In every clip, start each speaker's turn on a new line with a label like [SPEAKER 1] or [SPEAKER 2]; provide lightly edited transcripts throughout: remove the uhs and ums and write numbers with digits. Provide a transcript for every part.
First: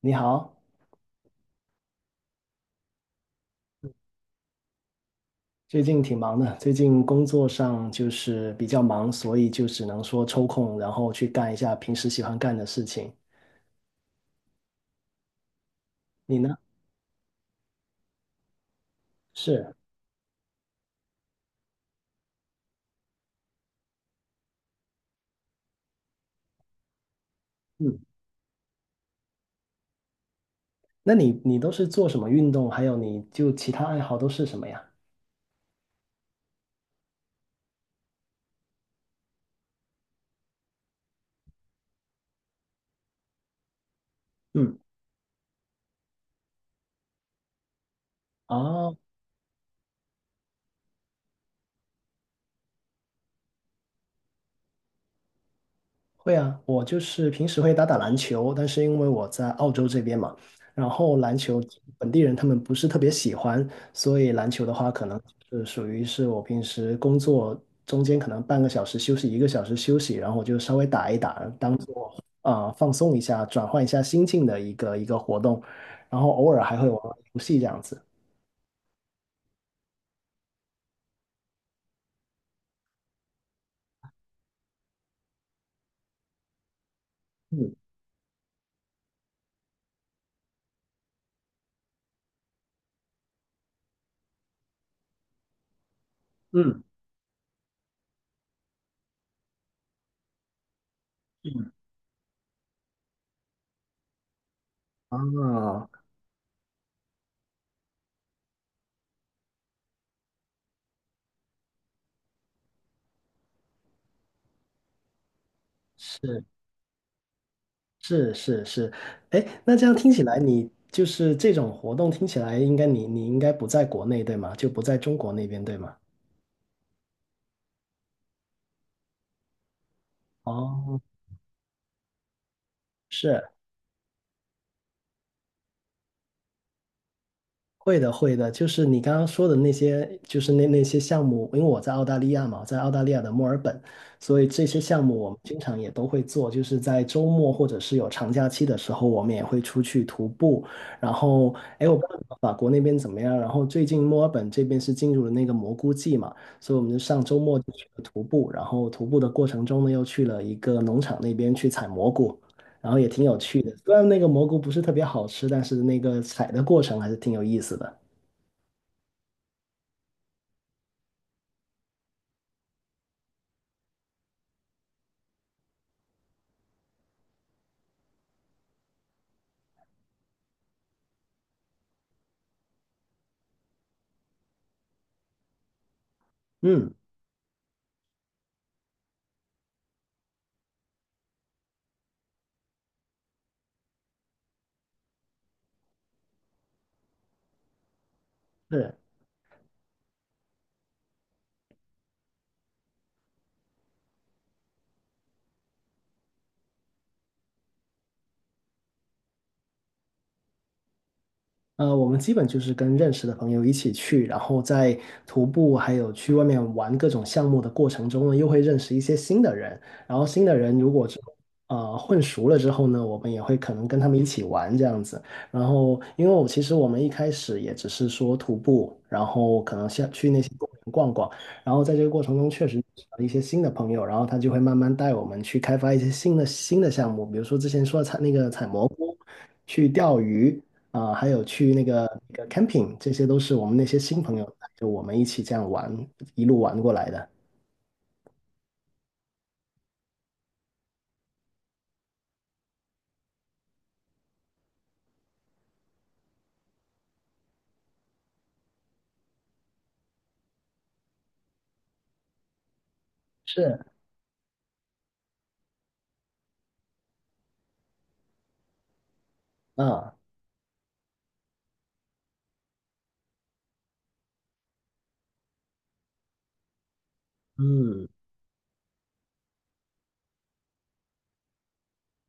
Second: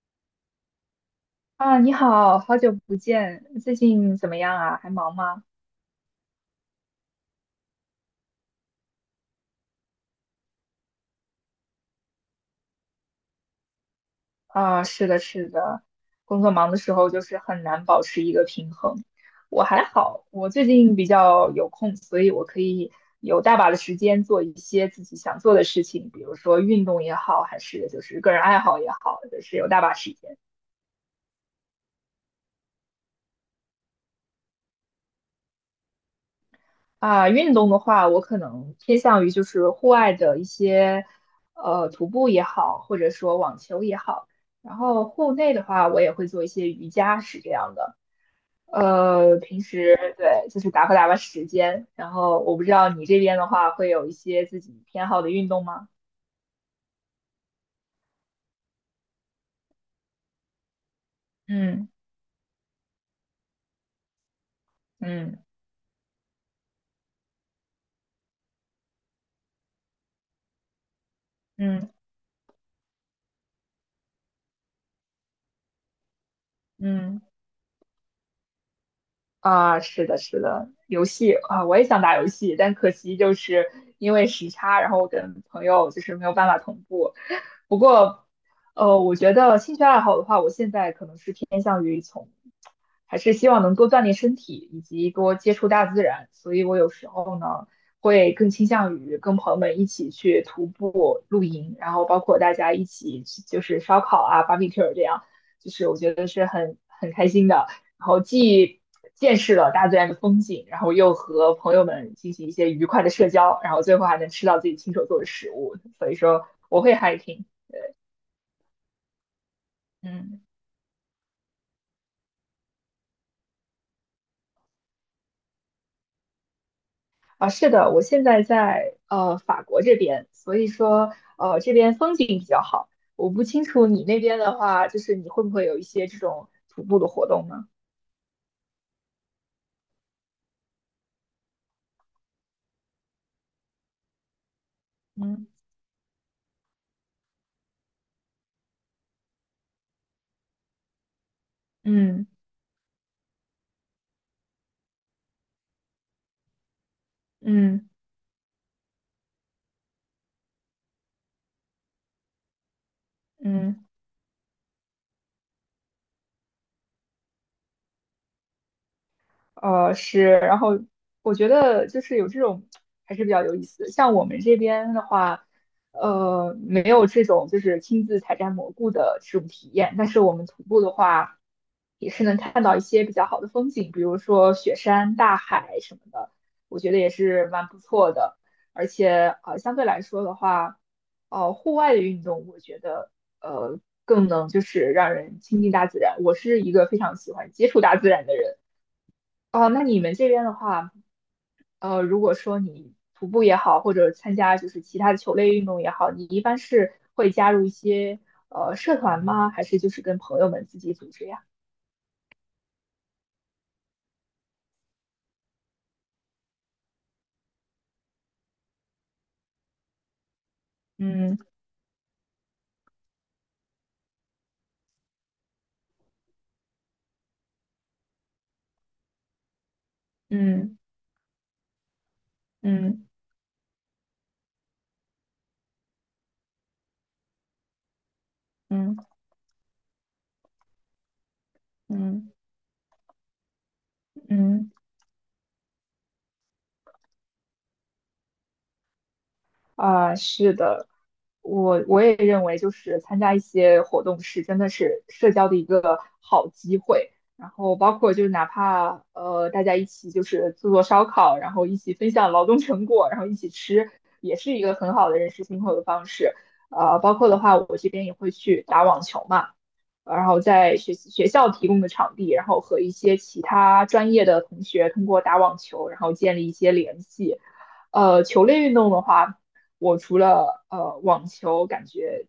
[SPEAKER 1] 你好，
[SPEAKER 2] 啊，你好，好久不见，最近怎么样啊？还忙吗？
[SPEAKER 1] 最近挺忙的，最近工作上就是比较忙，所以就只能说抽空，然后去干一下平时喜欢干的事情。
[SPEAKER 2] 啊，是的，是的，
[SPEAKER 1] 你
[SPEAKER 2] 工作
[SPEAKER 1] 呢？
[SPEAKER 2] 忙的时候就是很难保持一个平衡。我
[SPEAKER 1] 是。
[SPEAKER 2] 还好，我最近比较有空，所以我可以有大把的时间做一些自己想做的事情，比如说运动也好，还是
[SPEAKER 1] 嗯。
[SPEAKER 2] 就是个人爱好也好，就是有大把时间。
[SPEAKER 1] 那你都是做什么运动？还有你就其他爱好都是什么呀？
[SPEAKER 2] 啊，运动的话，我可能偏向于就是户外的一些，徒步也好，或者说网球也好。然
[SPEAKER 1] 嗯。
[SPEAKER 2] 后户内的话，我也会做一些瑜伽，是这样的。
[SPEAKER 1] 哦，
[SPEAKER 2] 平时对，就是打发打发时间。然后我不知道你这边的话，会有一些自己偏好的运动吗？
[SPEAKER 1] 会啊，我就是平时会打打篮球，但是因为我在澳洲这边嘛，然后篮球
[SPEAKER 2] 嗯
[SPEAKER 1] 本地人他们不是特别喜欢，所以篮球的话可能
[SPEAKER 2] 嗯
[SPEAKER 1] 是属于是我平时工作中间可能半个小时休息，一个小时休息，然后我就稍微打一打，当
[SPEAKER 2] 嗯
[SPEAKER 1] 做放松一下，转换一下心境的一个活动，然后偶尔还会玩玩
[SPEAKER 2] 嗯。
[SPEAKER 1] 游戏这样子。
[SPEAKER 2] 啊，是的，是的，游戏啊，我也想打游戏，但可惜就是因为时差，然后我跟朋友就是没有办法同步。不
[SPEAKER 1] 嗯。
[SPEAKER 2] 过，我觉得兴趣爱好的话，我现在可能是偏向于从，还是希望能多锻炼身体，以及多接触大自然。所以我
[SPEAKER 1] 嗯。
[SPEAKER 2] 有时候呢，会更倾向于跟朋友们一起去徒步、露
[SPEAKER 1] 嗯。
[SPEAKER 2] 营，然后包括大家一起去就是烧烤啊、barbecue 这样，就是
[SPEAKER 1] 啊，
[SPEAKER 2] 我觉得是很很开心的。然后既见识了大自然的风景，然后又和朋友们进行一些愉快的社交，然后最后还能吃到自己亲手做的食物，所以
[SPEAKER 1] 是。
[SPEAKER 2] 说我会 hiking。
[SPEAKER 1] 是是是。哎，那这样听起来，
[SPEAKER 2] 嗯，
[SPEAKER 1] 你就是这种活动听起来，应该你应该不在国内对吗？就不在中国那边对吗？
[SPEAKER 2] 啊，是的，我现在在法国这边，所以
[SPEAKER 1] 哦，
[SPEAKER 2] 说这边风景比较好。我不
[SPEAKER 1] 是。
[SPEAKER 2] 清楚你那边的话，就是你会不会有一些这种徒步的活动呢？
[SPEAKER 1] 会的，会的，就是你刚刚说的那些，就是那些项目，因为我在澳大利亚嘛，我在澳大利亚的墨尔本，所以这些项目我们
[SPEAKER 2] 嗯，
[SPEAKER 1] 经常也都会做，就是在周末或者是有长假期的时候，我们也会出去徒步。然后，哎，我不知
[SPEAKER 2] 嗯
[SPEAKER 1] 道法国那边怎么样，然后最近墨尔本这边是进入了那个蘑菇季嘛，所以我们就上周末就去
[SPEAKER 2] 嗯
[SPEAKER 1] 了徒步，然后徒步的过程中呢，又去了一个农场那边去采蘑菇。然后也挺有趣的。
[SPEAKER 2] 嗯。
[SPEAKER 1] 虽然那个蘑菇不是特别好吃，但是那个采的过程还是挺有意思的。
[SPEAKER 2] 是，然后我觉得就是有这种还是比较有意思的。像我们这边的话，没有这种就是亲自采摘蘑菇的这种体验，但是我们徒步的话，也是能看到一些比较好的风景，比如说雪山、大海什么的，我觉
[SPEAKER 1] 嗯，
[SPEAKER 2] 得也是蛮不错的。而且相对来说的话，户外的运动，我觉得呃，更能就是让人亲近大自然。我是一个非常喜欢接触大自然的人。
[SPEAKER 1] 是。
[SPEAKER 2] 哦，那你们这边的话，如果说你徒步也好，或者参加就是其他的球类运动也好，你一般是会加入一些社团吗？还是就是跟朋友们自己组织呀？
[SPEAKER 1] 我们基本就是跟认识的朋友一起去，然后在徒步还有去外面玩各种项目的过程中呢，又会认识一些新的人。然后新的人如果之后
[SPEAKER 2] 嗯
[SPEAKER 1] 混熟了之后呢，我们也会可能跟他们一起玩这样子。然后，因为我其实我们一开始也只是说徒步，然后可能像去那些公
[SPEAKER 2] 嗯
[SPEAKER 1] 园逛逛，然后在这个过程中确实认识
[SPEAKER 2] 嗯
[SPEAKER 1] 了一些新的朋友，然后他就会慢慢带我们去开发一些新的项目，比如说之前说的采那个采蘑菇。
[SPEAKER 2] 嗯
[SPEAKER 1] 去钓鱼，还有去那
[SPEAKER 2] 嗯
[SPEAKER 1] 个
[SPEAKER 2] 嗯
[SPEAKER 1] 那个 camping，这些都是我们那些新朋友，
[SPEAKER 2] 嗯。
[SPEAKER 1] 就我们一起这样玩，一路玩过来的。
[SPEAKER 2] 啊，是的，我也认为，就是参加一些活动是真的是社交的一个好机会。然后包括就是哪怕大家一起就是做做烧烤，然后一起分享劳动成果，然后一起
[SPEAKER 1] 是。
[SPEAKER 2] 吃，也是一个很好的认识新朋友的方式。包括的话，我这边也会去打网球嘛，
[SPEAKER 1] 啊。
[SPEAKER 2] 然后在学习学校提供的场地，然后和一些其他专业的同学通过打网球，然后建立一些联系。
[SPEAKER 1] 嗯。
[SPEAKER 2] 呃，球类运动的话。我除了网球感觉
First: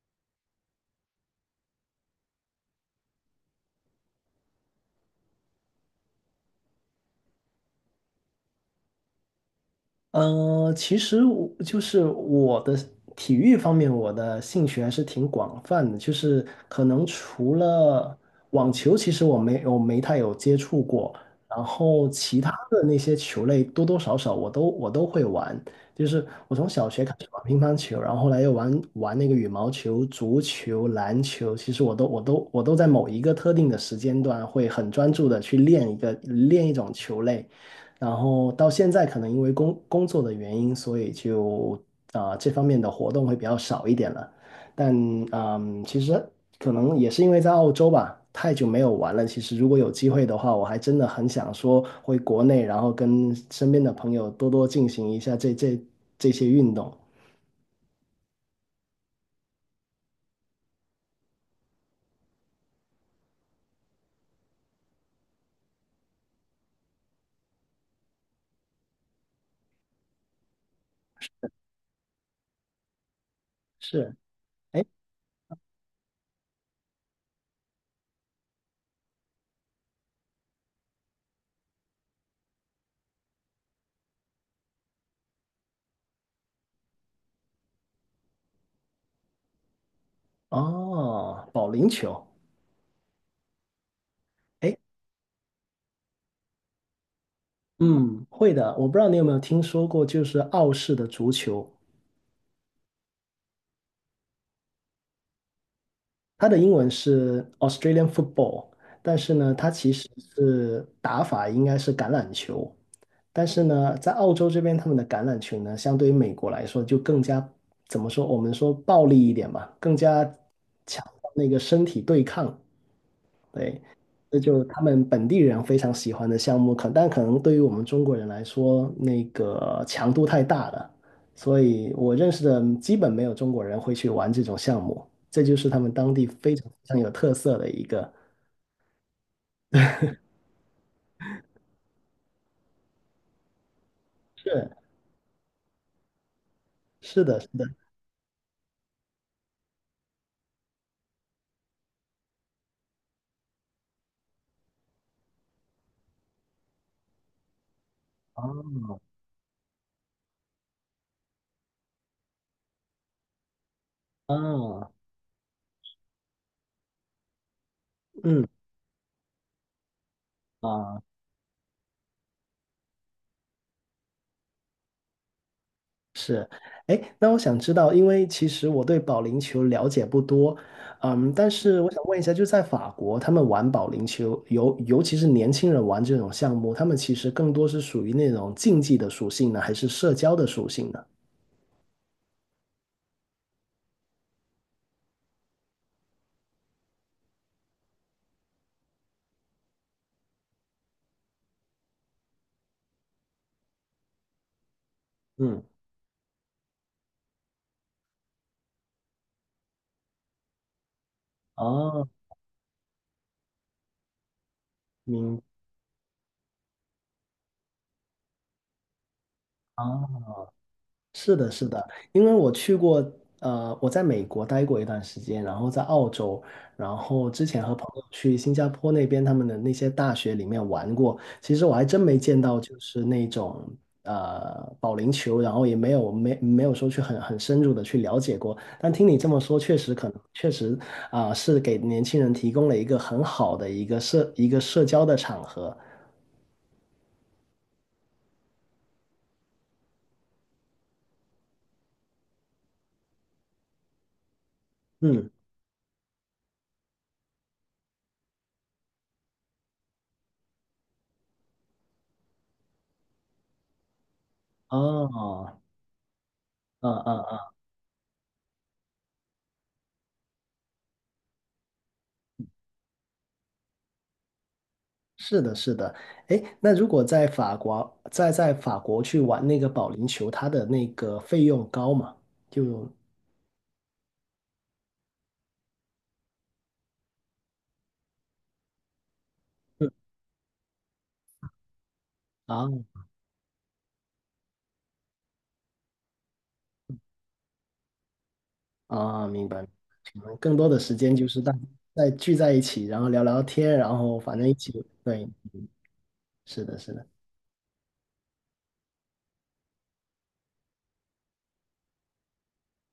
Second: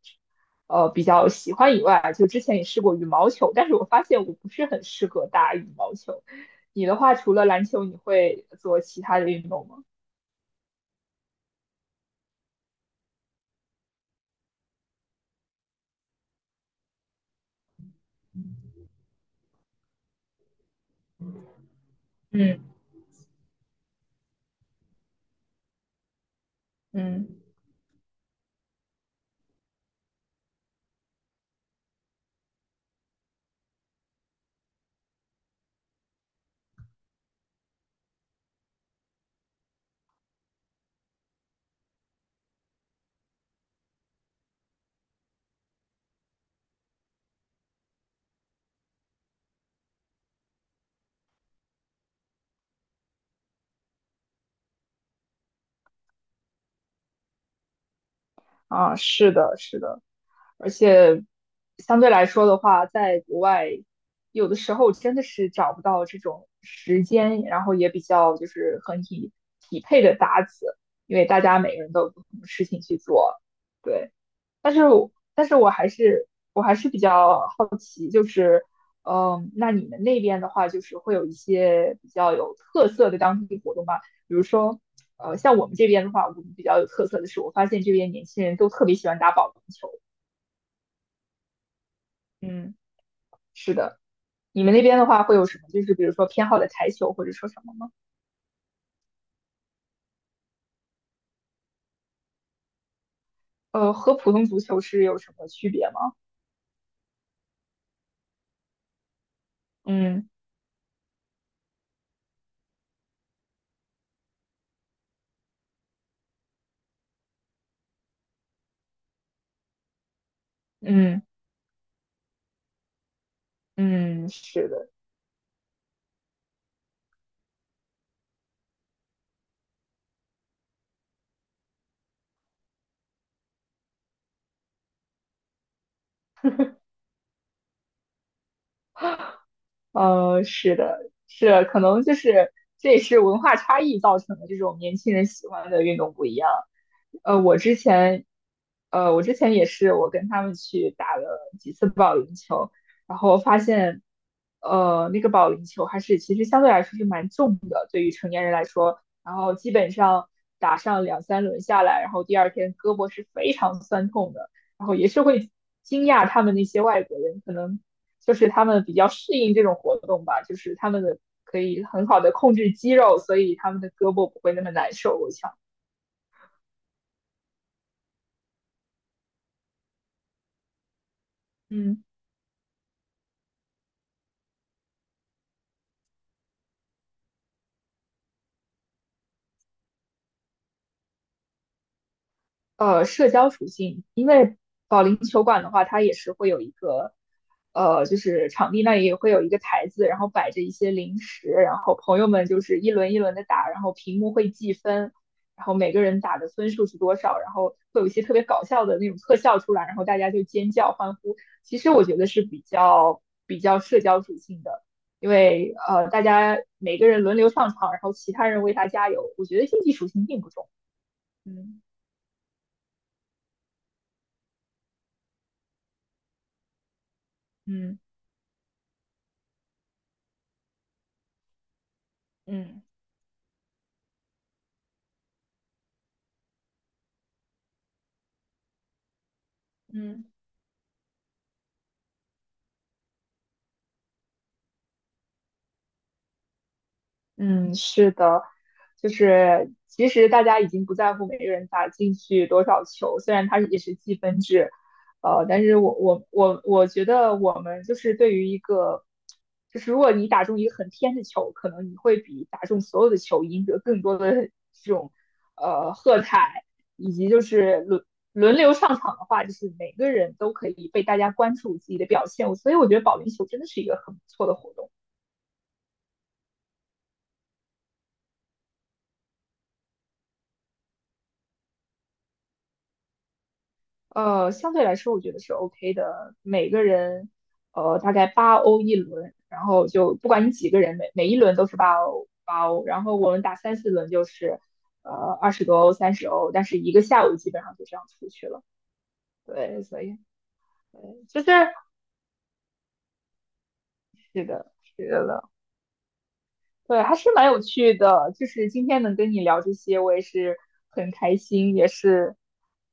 [SPEAKER 2] 比较喜欢以外，就之前也试过羽毛球，但是我发现我不是很适合打羽毛球。你的话，除了篮球，你会做其他的运动吗？
[SPEAKER 1] 呃，其实我就是我的体育方面，我的兴趣还是挺广泛的。就是可能除了网球，其实我没太有接触过。然后其他
[SPEAKER 2] 嗯
[SPEAKER 1] 的那些球类，多多少少我都会玩。就是我从小学开始
[SPEAKER 2] 嗯
[SPEAKER 1] 玩乒乓球，然后后来又玩玩那个羽毛球、足球、篮球。其实我都在某一个特定的时间段会很专注的去练一种球类。然后到现在可能因为工作的原因，所以就这方面的活动会比较少一点了。但嗯，其实可能也是因为在澳洲吧，太久没有玩了。其实如果有机会的话，我还真的很想说回国内，然后跟身边的朋友多多进行一下这些运动。
[SPEAKER 2] 啊，是的，是的，而且相对来说的话，在国外有的时候真的是找不到这种时间，然后也比较就是很匹配的搭子，因为大家每个人都有不同的事情去做。对。
[SPEAKER 1] 是。
[SPEAKER 2] 但
[SPEAKER 1] 哎。
[SPEAKER 2] 是我但是我还是还是比较好奇，就是，嗯，那你们那边的话，就是会有一些比较有特色的当地活动吗？比如说，像我们这边的话，我们比较有特色的是，我发现这边年轻人都特别喜欢打保龄球。
[SPEAKER 1] 哦，保龄球。
[SPEAKER 2] 嗯，是的，你们
[SPEAKER 1] 哎。
[SPEAKER 2] 那边的话会有什么？就是比如说偏好的台球或者说什么吗？
[SPEAKER 1] 嗯，会的。我不知道你有没有听说过，就是澳式的足球。
[SPEAKER 2] 和普通足球是有什么区别吗？
[SPEAKER 1] 它的英文是 Australian football，但是呢，它其实
[SPEAKER 2] 嗯
[SPEAKER 1] 是打法应该是橄榄球，但是呢，在澳洲这边，他们的橄榄球呢，相对于美国来说，就更加怎么说，我们说暴力一点吧，更加强
[SPEAKER 2] 嗯
[SPEAKER 1] 调那个身体对抗，对，
[SPEAKER 2] 嗯，
[SPEAKER 1] 这就是
[SPEAKER 2] 是
[SPEAKER 1] 他
[SPEAKER 2] 的。
[SPEAKER 1] 们本地人非常喜欢的项目，可但可能对于我们中国人来说，那个强度太大了，所以我认识的基本没有中国人会去玩这种项目，这就是他们当地非常非常有特色的一个。
[SPEAKER 2] 是的，是，可能就是这也是文化差异造成的，这
[SPEAKER 1] 是
[SPEAKER 2] 种年轻人喜欢的运动不一样。
[SPEAKER 1] 是的，
[SPEAKER 2] 呃，
[SPEAKER 1] 是
[SPEAKER 2] 我
[SPEAKER 1] 的。
[SPEAKER 2] 之前，我之前也是，我跟他们去打了几次保龄球，然后发现，那个保龄球还是其实相对来说是蛮重的，对于成年人来说，然后基本上打上两三轮下来，然后第二天胳膊是非常酸痛
[SPEAKER 1] 啊。
[SPEAKER 2] 的，然后也是会惊讶他们那些外国人可能。就
[SPEAKER 1] 嗯。
[SPEAKER 2] 是他们比较适应这种活动吧，就是他
[SPEAKER 1] 啊。
[SPEAKER 2] 们的可以很好的控制肌肉，所以他们的胳膊不会那么难受。我想，
[SPEAKER 1] 是。哎，那我想知道，因为其实我对保龄球了解不多，嗯，但是我想
[SPEAKER 2] 嗯。
[SPEAKER 1] 问一下，就在法国，他们玩保龄球，尤其是年轻人玩这种项目，他们其实更多是属于那种竞技的属性呢，还是社交的属性呢？
[SPEAKER 2] 社交属性，因为保龄球馆的话，它也是会有一个就是场地那里也会有一个台子，然后摆着一些零食，然后朋友们就是一轮一轮的打，然后屏幕会计分，
[SPEAKER 1] 嗯。
[SPEAKER 2] 然后每个人打的分数是多少，然后会有一些特别搞笑的那种特效出来，然后大家就尖叫欢呼。其实我
[SPEAKER 1] 哦。
[SPEAKER 2] 觉得是比较社交属性的。因
[SPEAKER 1] 明。
[SPEAKER 2] 为大家每个人轮流上场，然后其他人为他加油，我觉得竞技属
[SPEAKER 1] 啊，
[SPEAKER 2] 性并不重。
[SPEAKER 1] 是的，是
[SPEAKER 2] 嗯
[SPEAKER 1] 的，因为我去过，我在美国待过一段时间，然后在澳洲，然后之前和朋
[SPEAKER 2] 嗯
[SPEAKER 1] 友去新加坡那边他们的那些大学里面玩过，其实我还真没见到就
[SPEAKER 2] 嗯。
[SPEAKER 1] 是那种保龄球，然后也没有说去很深入的去了解过，但听你这么说，确实可能
[SPEAKER 2] 嗯
[SPEAKER 1] 确实啊，是给年轻人提供了一个很好的一个社交的场合，
[SPEAKER 2] 嗯，是的，就是其实大家已经不在乎每个人打进去多少球，虽然它也是积分制，
[SPEAKER 1] 嗯。
[SPEAKER 2] 但是我觉得我们就是对于一个，就是如果你打中一个很偏的球，可能你会比打中所有的球赢得更多的 这种
[SPEAKER 1] 哦。
[SPEAKER 2] 喝彩，
[SPEAKER 1] 嗯。
[SPEAKER 2] 以及
[SPEAKER 1] 嗯。
[SPEAKER 2] 就是轮流上场的话，就是每个人都可以被大家关注自己的表现，所以我觉得保龄球真的是一个很不错的活动。
[SPEAKER 1] 是的，是的。哎，那如果在法国，在法国去玩那个保龄球，它的那个费用高嘛？就
[SPEAKER 2] 相对来说我觉得是 OK 的，每个人大概八欧一轮，然后
[SPEAKER 1] 嗯。
[SPEAKER 2] 就不管你几个人，每一轮都是八欧
[SPEAKER 1] 啊。
[SPEAKER 2] 八欧，然后我们打3、4轮就是呃20多欧30欧，但是一个下午基本上就这样出去了。
[SPEAKER 1] 啊，明白，
[SPEAKER 2] 对，所以
[SPEAKER 1] 可能更多的时
[SPEAKER 2] 对，
[SPEAKER 1] 间就是
[SPEAKER 2] 就是
[SPEAKER 1] 大在聚在一起，然后聊聊天，然后反
[SPEAKER 2] 是
[SPEAKER 1] 正一
[SPEAKER 2] 的，
[SPEAKER 1] 起，
[SPEAKER 2] 是
[SPEAKER 1] 对，
[SPEAKER 2] 的。
[SPEAKER 1] 是的，是
[SPEAKER 2] 对，
[SPEAKER 1] 的。
[SPEAKER 2] 还是蛮有趣的。就是今天能跟你聊这些，我也是很开心，也是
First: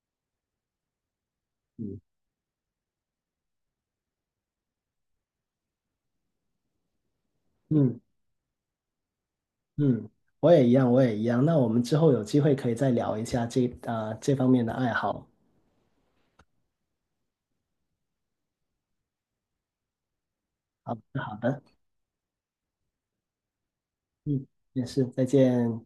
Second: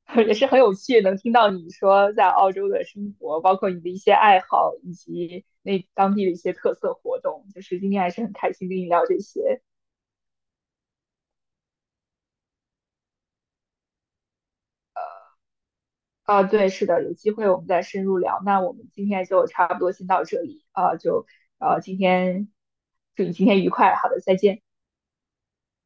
[SPEAKER 2] 也是很有趣，能听到你
[SPEAKER 1] 嗯。
[SPEAKER 2] 说在澳洲的生活，包括你的一些爱好，以及那当地的一些特色活动。就是今
[SPEAKER 1] 嗯。
[SPEAKER 2] 天还是很开心跟你聊这些。
[SPEAKER 1] 嗯。我也一样，我也一样。那我们之后有机会可以再聊一下这方面的爱好。
[SPEAKER 2] 啊，对，是的，有机会我们再深入聊。那我们今天就差不多先到这里
[SPEAKER 1] 好
[SPEAKER 2] 啊，
[SPEAKER 1] 的，
[SPEAKER 2] 就
[SPEAKER 1] 好的。
[SPEAKER 2] 啊，今天祝你今天愉快，好的，再
[SPEAKER 1] 嗯，
[SPEAKER 2] 见。
[SPEAKER 1] 也是，再见。